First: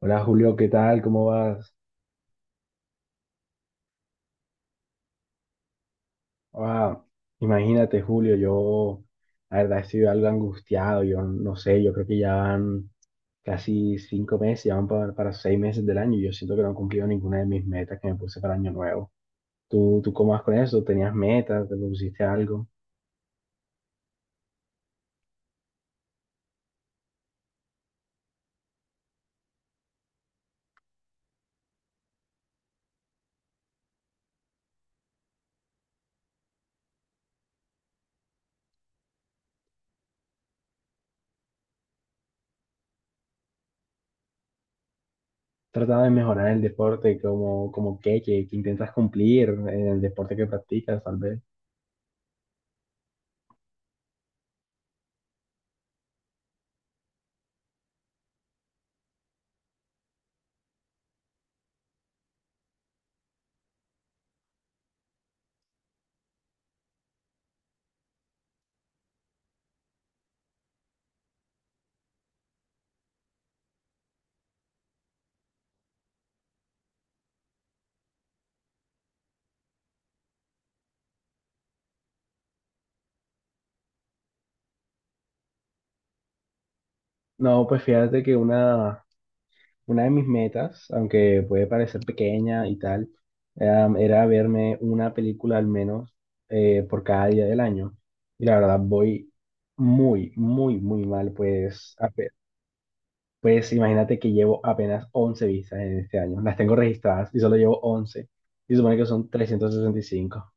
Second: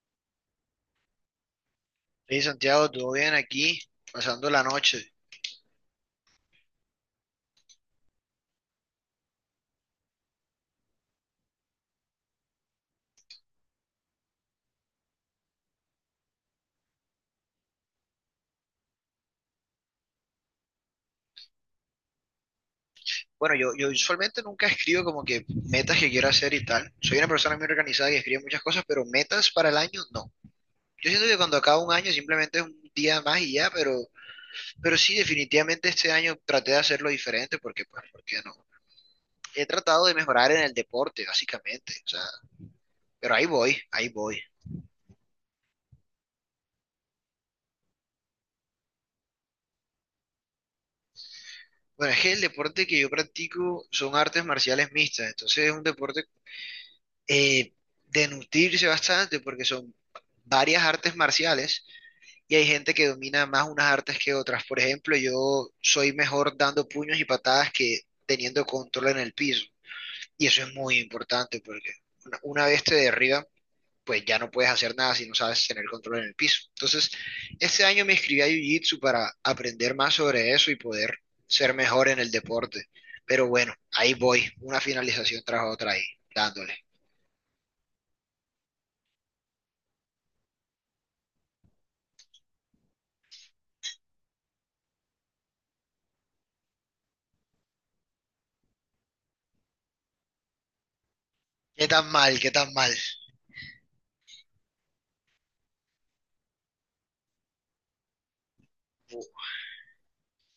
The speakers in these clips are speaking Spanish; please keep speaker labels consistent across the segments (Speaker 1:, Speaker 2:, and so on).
Speaker 1: Hola Julio, ¿qué tal? ¿Cómo vas?
Speaker 2: Sí, Santiago, todo bien aquí, pasando la noche.
Speaker 1: Ah, imagínate Julio, yo la verdad estoy algo angustiado, yo no sé, yo creo que ya van casi 5 meses, ya van para 6 meses del año y yo siento que no he cumplido ninguna de mis metas que me puse para año nuevo. ¿Tú cómo vas con eso? ¿Tenías metas? ¿Te pusiste algo?
Speaker 2: Bueno, yo usualmente nunca escribo como que metas que quiero hacer y tal. Soy una persona muy organizada y escribe muchas cosas, pero metas para el año no. Yo siento que cuando acaba un año simplemente es un día más y ya, pero sí, definitivamente este año traté de hacerlo diferente porque, pues, ¿por qué no? He tratado de mejorar en el deporte, básicamente. O sea, pero ahí voy, ahí voy.
Speaker 1: ¿Trataba de mejorar el deporte? ¿Como qué? ¿Qué intentas cumplir en el deporte que practicas tal vez?
Speaker 2: Bueno, es que el deporte que yo practico son artes marciales mixtas, entonces es un deporte eh, de nutrirse bastante porque son varias artes marciales y hay gente que domina más unas artes que otras. Por ejemplo, yo soy mejor dando puños y patadas que teniendo control en el piso. Y eso es muy importante porque una vez te derriban, pues ya no puedes hacer nada si no sabes tener control en el piso. Entonces, este año me inscribí a Jiu-Jitsu para aprender más sobre eso y poder ser mejor en el deporte. Pero bueno, ahí voy, una finalización tras otra ahí, dándole.
Speaker 1: No, pues fíjate que una de mis metas, aunque puede parecer pequeña y tal, era verme una película al menos por cada día del año. Y la verdad voy muy, muy, muy mal,
Speaker 2: ¿Qué
Speaker 1: pues,
Speaker 2: tan
Speaker 1: ape-
Speaker 2: mal? ¿Qué tan mal?
Speaker 1: pues imagínate que llevo apenas 11 vistas en este año. Las tengo registradas y solo llevo 11. Y supone que
Speaker 2: Bu-
Speaker 1: son 365.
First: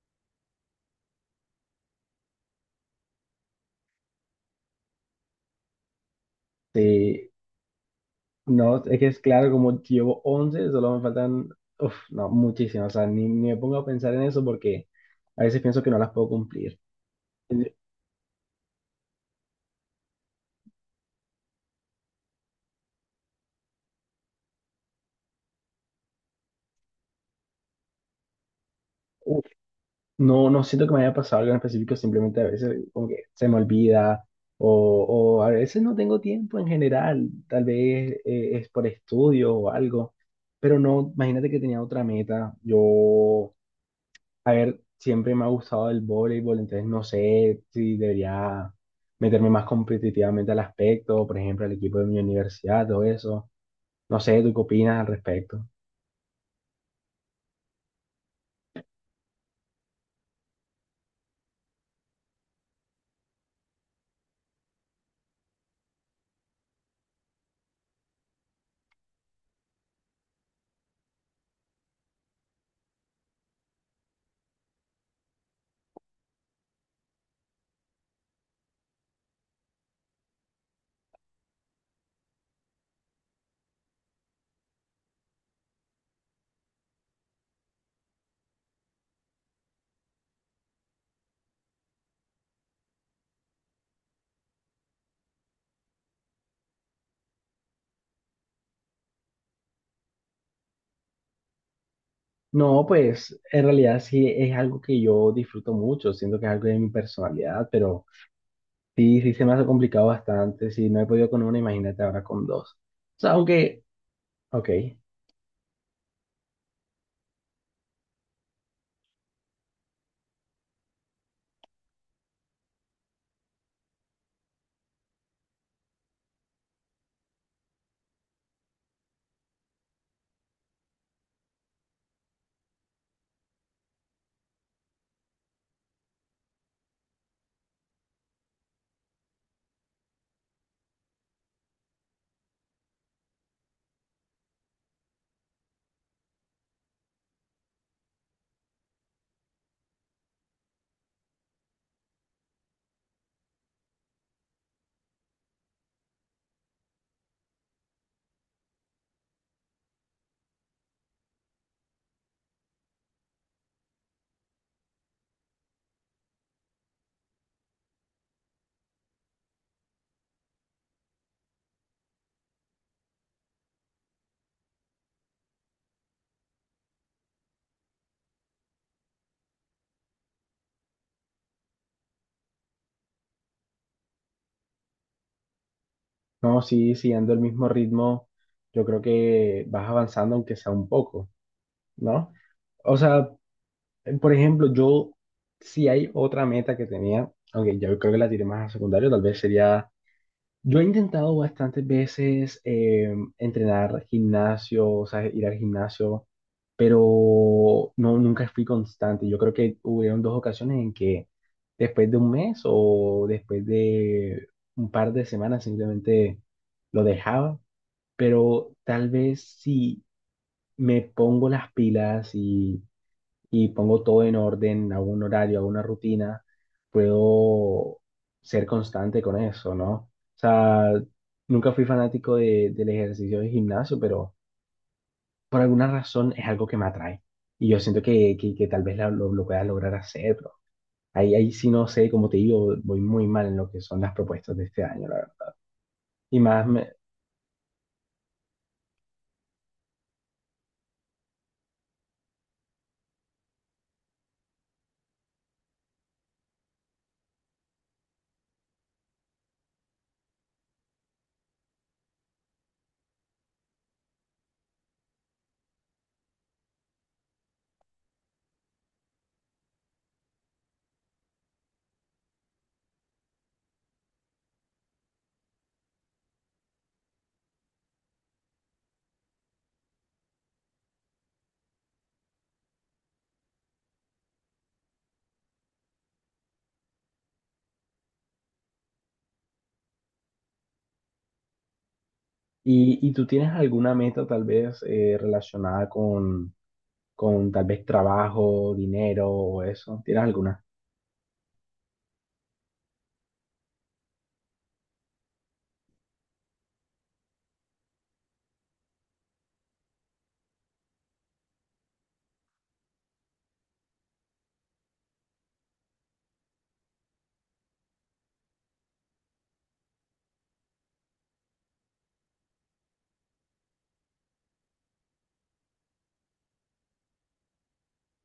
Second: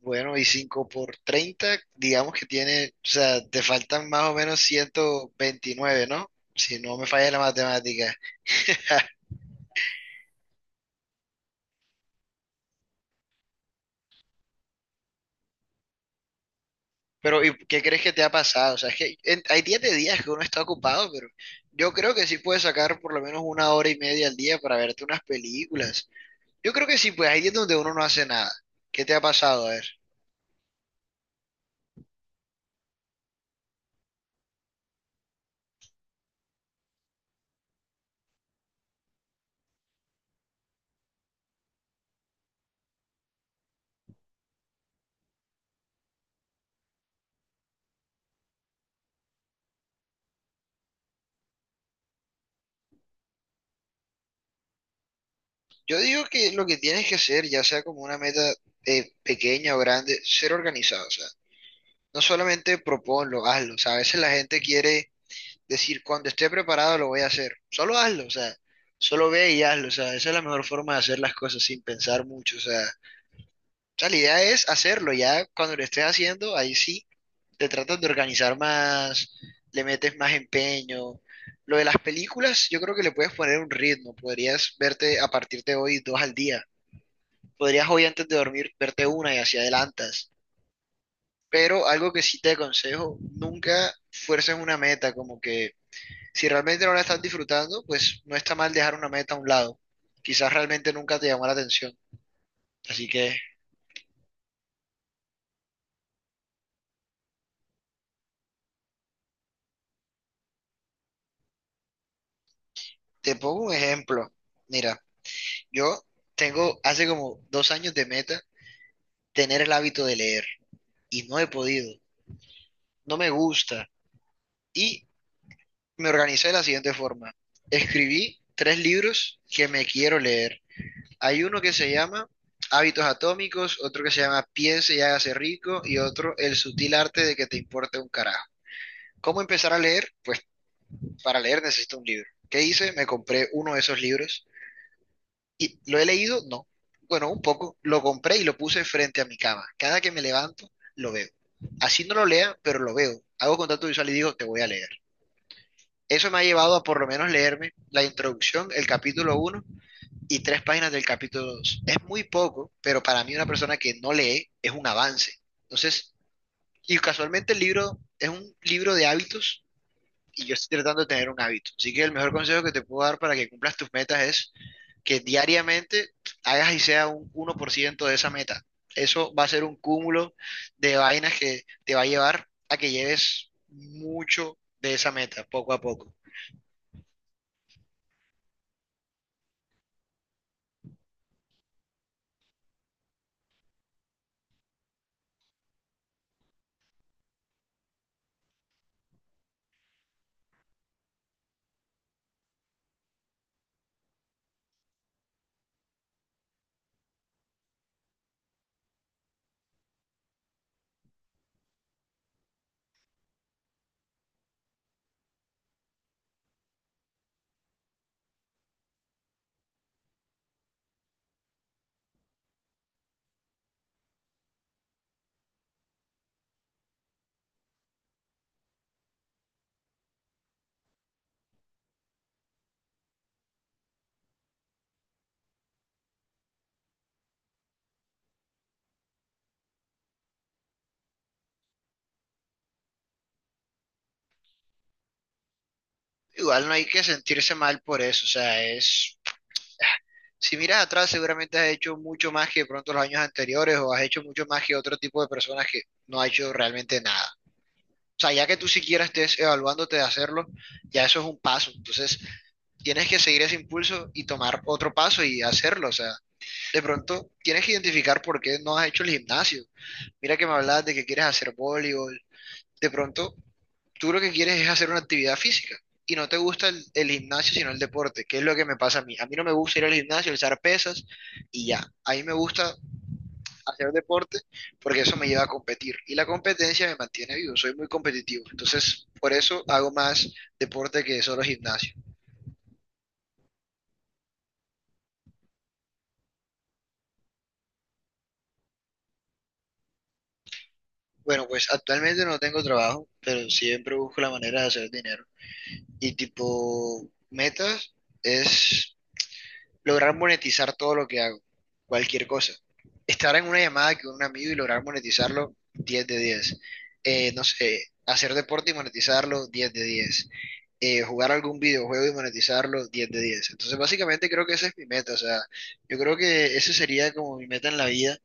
Speaker 2: Bueno, y 5 por 30, digamos que tiene, o sea, te faltan más o menos 129, ¿no? Si no me
Speaker 1: Sí,
Speaker 2: falla la matemática.
Speaker 1: no, es que es claro, como llevo 11 solo me faltan, uf, no, muchísimas. O sea, ni me pongo a pensar en eso porque a veces pienso que no las puedo cumplir.
Speaker 2: Pero, ¿y qué crees que te ha pasado? O sea, es que hay días de días que uno está ocupado, pero yo creo que sí puedes sacar por lo menos una hora y media al día para verte unas películas. Yo creo que sí, pues hay días donde uno no hace nada. ¿Qué te ha
Speaker 1: Uf,
Speaker 2: pasado? A ver.
Speaker 1: no, no siento que me haya pasado algo en específico, simplemente a veces como que se me olvida o, o a veces no tengo tiempo en general, tal vez es por estudio o algo, pero no, imagínate que tenía otra meta, yo, a ver, siempre me ha gustado el voleibol, entonces no sé si debería meterme más competitivamente al aspecto, por ejemplo, al equipo de mi universidad, todo eso, no sé, ¿tú qué opinas al respecto?
Speaker 2: Yo digo que lo que tienes que hacer, ya sea como una meta pequeña o grande, ser organizado. O sea, no solamente proponlo, hazlo. O sea, a veces la gente quiere decir, cuando esté preparado lo voy a hacer. Solo hazlo, o sea, solo ve y hazlo. O sea, esa es la mejor forma de hacer las cosas sin pensar mucho. O sea, la idea es hacerlo. Ya cuando lo estés haciendo, ahí sí te tratas de organizar más, le metes más empeño. Lo de las películas, yo creo que le puedes poner un ritmo. Podrías verte a partir de hoy dos al día. Podrías hoy antes de dormir verte una y así adelantas. Pero algo que sí te aconsejo, nunca fuerces una meta, como que si realmente no la estás disfrutando, pues no está mal dejar una meta a un lado. Quizás realmente nunca te llamó la atención.
Speaker 1: No,
Speaker 2: Así que
Speaker 1: pues en realidad sí es algo que yo disfruto mucho, siento que es algo de mi personalidad, pero sí, sí se me ha complicado bastante, si no he podido con una, imagínate ahora con dos. O sea,
Speaker 2: te pongo un
Speaker 1: aunque,
Speaker 2: ejemplo.
Speaker 1: ok,
Speaker 2: Mira, yo tengo hace como 2 años de meta tener el hábito de leer y no he podido, no me gusta. Y me organicé de la siguiente forma. Escribí tres libros que me quiero leer. Hay uno que se llama Hábitos Atómicos, otro que se llama Piense y hágase rico y otro El sutil arte de que te importe un carajo. ¿Cómo empezar a leer? Pues para leer necesito un libro. ¿Qué hice? Me compré uno de esos libros y lo he leído, no. Bueno, un poco. Lo compré y lo puse frente a mi cama. Cada que me levanto, lo veo. Así no lo lea, pero lo veo. Hago contacto visual y digo, te voy a leer. Eso me ha llevado a por lo menos leerme la introducción, el capítulo uno y tres páginas del capítulo dos. Es muy poco, pero para mí una persona que no lee es un avance. Entonces, y casualmente el libro es un libro de hábitos y yo estoy tratando de tener un hábito. Así que el mejor consejo que te puedo dar para que cumplas tus metas es que diariamente hagas y sea un 1% de esa meta. Eso va a ser un cúmulo de vainas que te va a llevar a que lleves mucho de esa meta, poco a poco.
Speaker 1: no, sí, siguiendo el mismo ritmo, yo creo que vas avanzando aunque sea un poco, ¿no? O sea, por ejemplo, yo, si hay otra meta que tenía, aunque yo creo que la tiré más a secundario, tal vez sería. Yo he intentado bastantes veces entrenar gimnasio, o sea, ir al gimnasio, pero no, nunca fui constante. Yo creo que hubieron dos ocasiones en que después de un mes o después de un par de semanas simplemente lo dejaba, pero tal vez si me pongo las pilas y pongo todo en orden, hago un horario, hago una rutina, puedo ser constante con eso, ¿no? O sea, nunca fui fanático de, del ejercicio de gimnasio, pero por alguna razón es algo que me atrae. Y yo siento que tal vez lo pueda lograr hacer, pero ahí sí no sé, como te digo, voy muy mal en lo que son las propuestas de este año, la verdad. Y más,
Speaker 2: Igual no hay
Speaker 1: me-
Speaker 2: que sentirse mal por eso, o sea, es. Si miras atrás, seguramente has hecho mucho más que de pronto los años anteriores o has hecho mucho más que otro tipo de personas que no ha hecho realmente nada. O sea, ya que tú siquiera estés evaluándote de hacerlo, ya eso es un paso. Entonces, tienes que seguir ese impulso y tomar otro paso y hacerlo. O sea, de pronto tienes que identificar por qué no has hecho el gimnasio. Mira que me hablabas de que quieres hacer voleibol. De pronto, tú lo que quieres es hacer una actividad física y no te gusta el gimnasio, sino el deporte, que es lo que me pasa a mí. A mí no me gusta ir al gimnasio, alzar pesas y ya. A mí me gusta hacer deporte porque eso me lleva a competir y la competencia me mantiene vivo, soy muy competitivo. Entonces, por eso hago más deporte que solo gimnasio.
Speaker 1: ¿Y tú tienes alguna meta tal vez relacionada con tal vez trabajo, dinero o eso? ¿Tienes alguna?
Speaker 2: Bueno, pues actualmente no tengo trabajo, pero siempre busco la manera de hacer dinero. Y tipo, metas es lograr monetizar todo lo que hago, cualquier cosa. Estar en una llamada con un amigo y lograr monetizarlo, 10 de 10. No sé, hacer deporte y monetizarlo, 10 de 10. Jugar algún videojuego y monetizarlo, 10 de 10. Entonces, básicamente creo que esa es mi meta, o sea, yo creo que esa sería como mi meta en la vida,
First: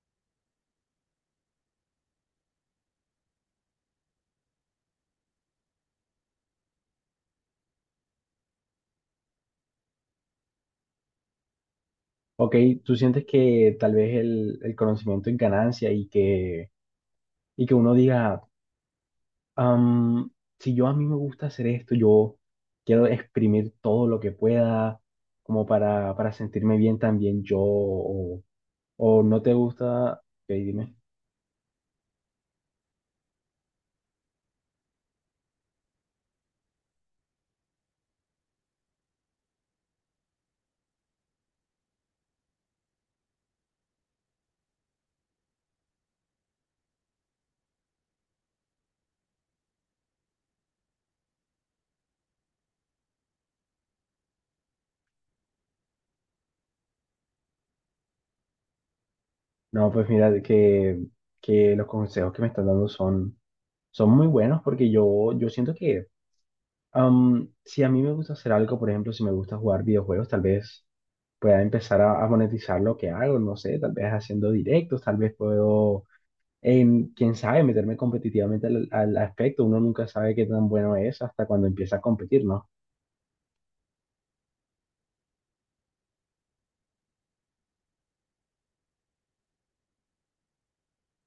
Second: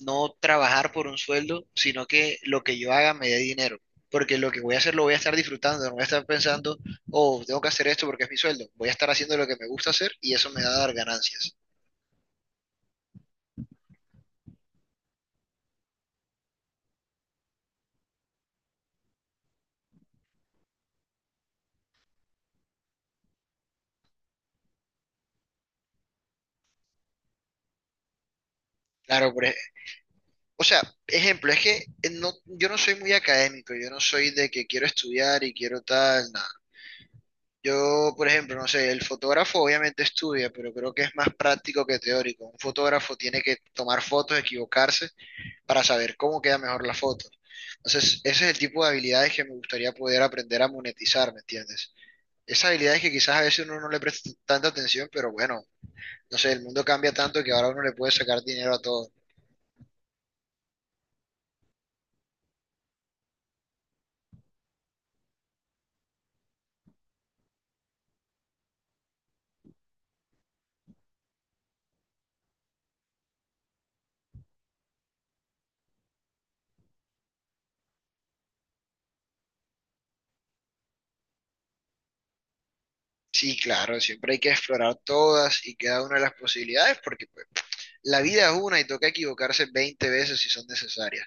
Speaker 2: no trabajar por un sueldo, sino que lo que yo haga me dé dinero. Porque lo que voy a hacer lo voy a estar disfrutando, no voy a estar pensando, oh, tengo que hacer esto porque es mi sueldo. Voy a estar haciendo lo que me gusta hacer y eso me va a dar ganancias.
Speaker 1: Ok, ¿tú sientes que tal vez el conocimiento en ganancia y que uno diga, "Am, si yo a mí me gusta hacer esto, yo quiero exprimir todo lo que pueda como para sentirme bien también yo, o
Speaker 2: Claro,
Speaker 1: no te gusta, ok,
Speaker 2: o sea,
Speaker 1: dime.
Speaker 2: ejemplo, es que no, yo no soy muy académico, yo no soy de que quiero estudiar y quiero tal, nada. Yo, por ejemplo, no sé, el fotógrafo obviamente estudia, pero creo que es más práctico que teórico. Un fotógrafo tiene que tomar fotos, equivocarse para saber cómo queda mejor la foto. Entonces, ese es el tipo de habilidades que me gustaría poder aprender a monetizar, ¿me entiendes? Esas habilidades que quizás a veces uno no le presta tanta atención, pero bueno, no sé, el mundo cambia tanto que ahora uno le puede sacar dinero a todo.
Speaker 1: No, pues mira, de que los consejos que me están dando son muy buenos porque yo siento que si a mí me gusta hacer algo, por ejemplo, si me gusta jugar videojuegos, tal vez pueda empezar a monetizar lo que hago, no sé, tal vez haciendo directos, tal vez puedo, en, quién sabe, meterme competitivamente al aspecto, uno nunca sabe qué tan bueno es hasta cuando empieza a competir, ¿no?
Speaker 2: Sí, claro, siempre hay que explorar todas y cada una de las posibilidades, porque pues, la vida es una y toca equivocarse 20 veces si son necesarias.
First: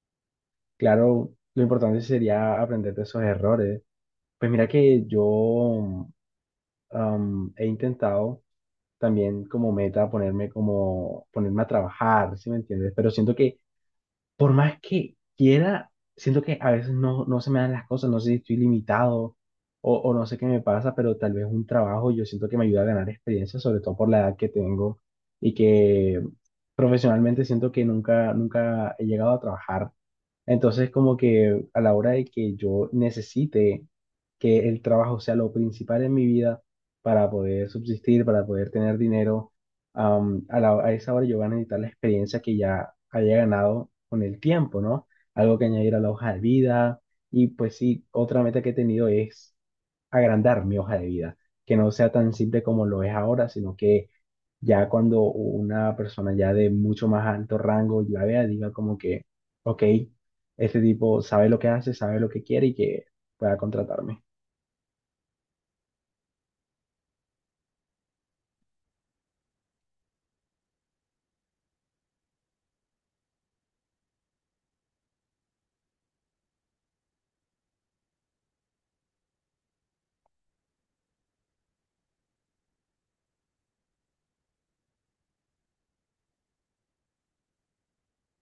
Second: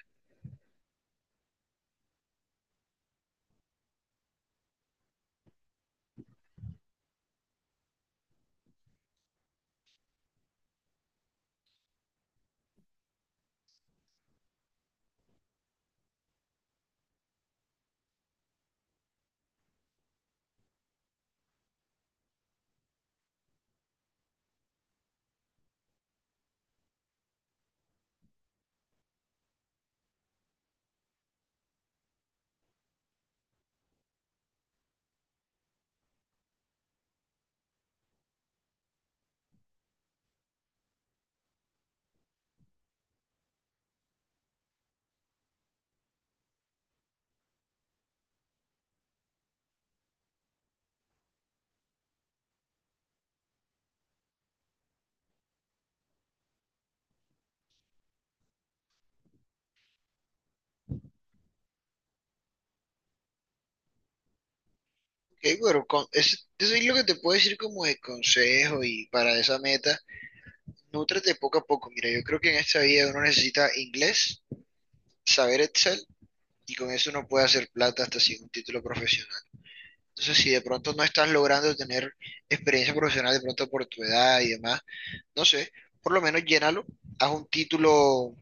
Speaker 1: Claro, lo importante sería aprender de esos errores. Pues mira que yo he intentado también como meta ponerme a trabajar, ¿sí me entiendes? Pero siento que por más que quiera, siento que a veces no, no se me dan las cosas, no sé si estoy limitado o no sé qué me pasa, pero tal vez un trabajo yo siento que me ayuda a ganar experiencia, sobre todo por la edad que tengo y que profesionalmente siento que nunca, nunca he llegado a trabajar, entonces, como que a la hora de que yo necesite que el trabajo sea lo principal en mi vida para poder subsistir, para poder tener dinero, a esa hora yo voy a necesitar la experiencia que ya haya ganado con el tiempo, ¿no? Algo que añadir a la hoja de vida. Y pues sí, otra meta que he tenido es agrandar mi hoja de vida, que no sea tan simple como lo es ahora, sino que ya cuando una persona ya de mucho más alto rango la vea, diga como que, ok, este tipo sabe lo que hace, sabe lo que quiere y que pueda contratarme.
Speaker 2: Ok, bueno, eso es lo que te puedo decir como de consejo y para esa meta, nútrate poco a poco. Mira, yo creo que en esta vida uno necesita inglés, saber Excel, y con eso uno puede hacer plata hasta sin un título profesional. Entonces, si de pronto no estás logrando tener experiencia profesional de pronto por tu edad y demás, no sé, por lo menos llénalo, haz un título,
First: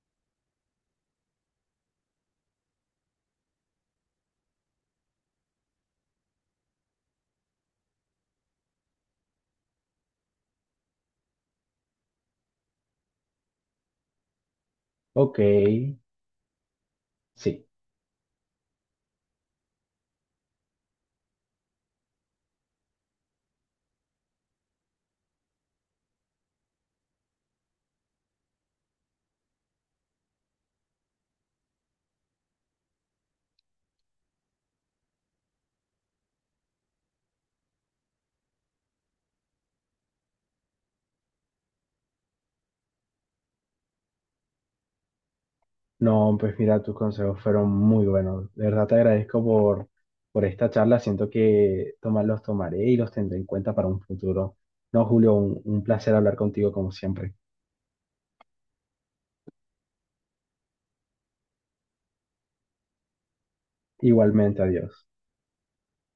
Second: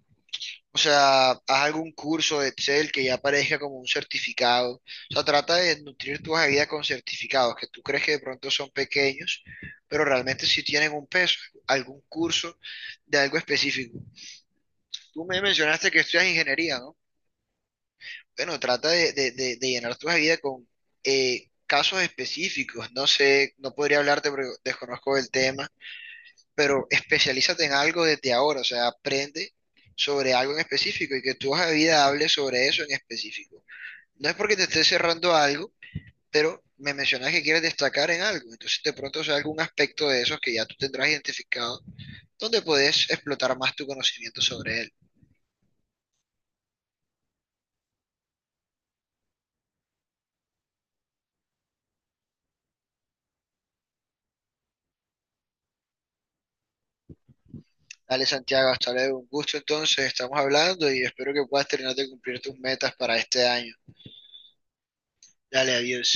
Speaker 2: o sea, haz algún curso de Excel que ya aparezca como un certificado. O sea, trata de nutrir tu hoja de vida con certificados que tú crees que de pronto son pequeños, pero realmente sí tienen un peso, algún curso de algo específico. Tú
Speaker 1: Ok,
Speaker 2: me mencionaste que estudias ingeniería, ¿no?
Speaker 1: sí.
Speaker 2: Bueno, trata de llenar tu vida con casos específicos. No sé, no podría hablarte porque desconozco el tema, pero especialízate en algo desde ahora, o sea, aprende sobre algo en específico y que tu hoja de vida hable sobre eso en específico. No es porque te estés cerrando a algo, pero me mencionas que quieres destacar en algo, entonces de pronto sea algún aspecto de esos que ya tú tendrás identificado, donde puedes explotar más tu conocimiento sobre él.
Speaker 1: No, pues mira, tus consejos fueron muy buenos. De verdad te agradezco por esta charla. Siento que tomar, los tomaré y los tendré en cuenta para un futuro. No, Julio, un placer hablar contigo como siempre.
Speaker 2: Dale, Santiago, hasta luego. Un gusto entonces, estamos hablando y espero que puedas terminar de cumplir tus metas para este año.
Speaker 1: Igualmente, adiós.
Speaker 2: Dale, adiós.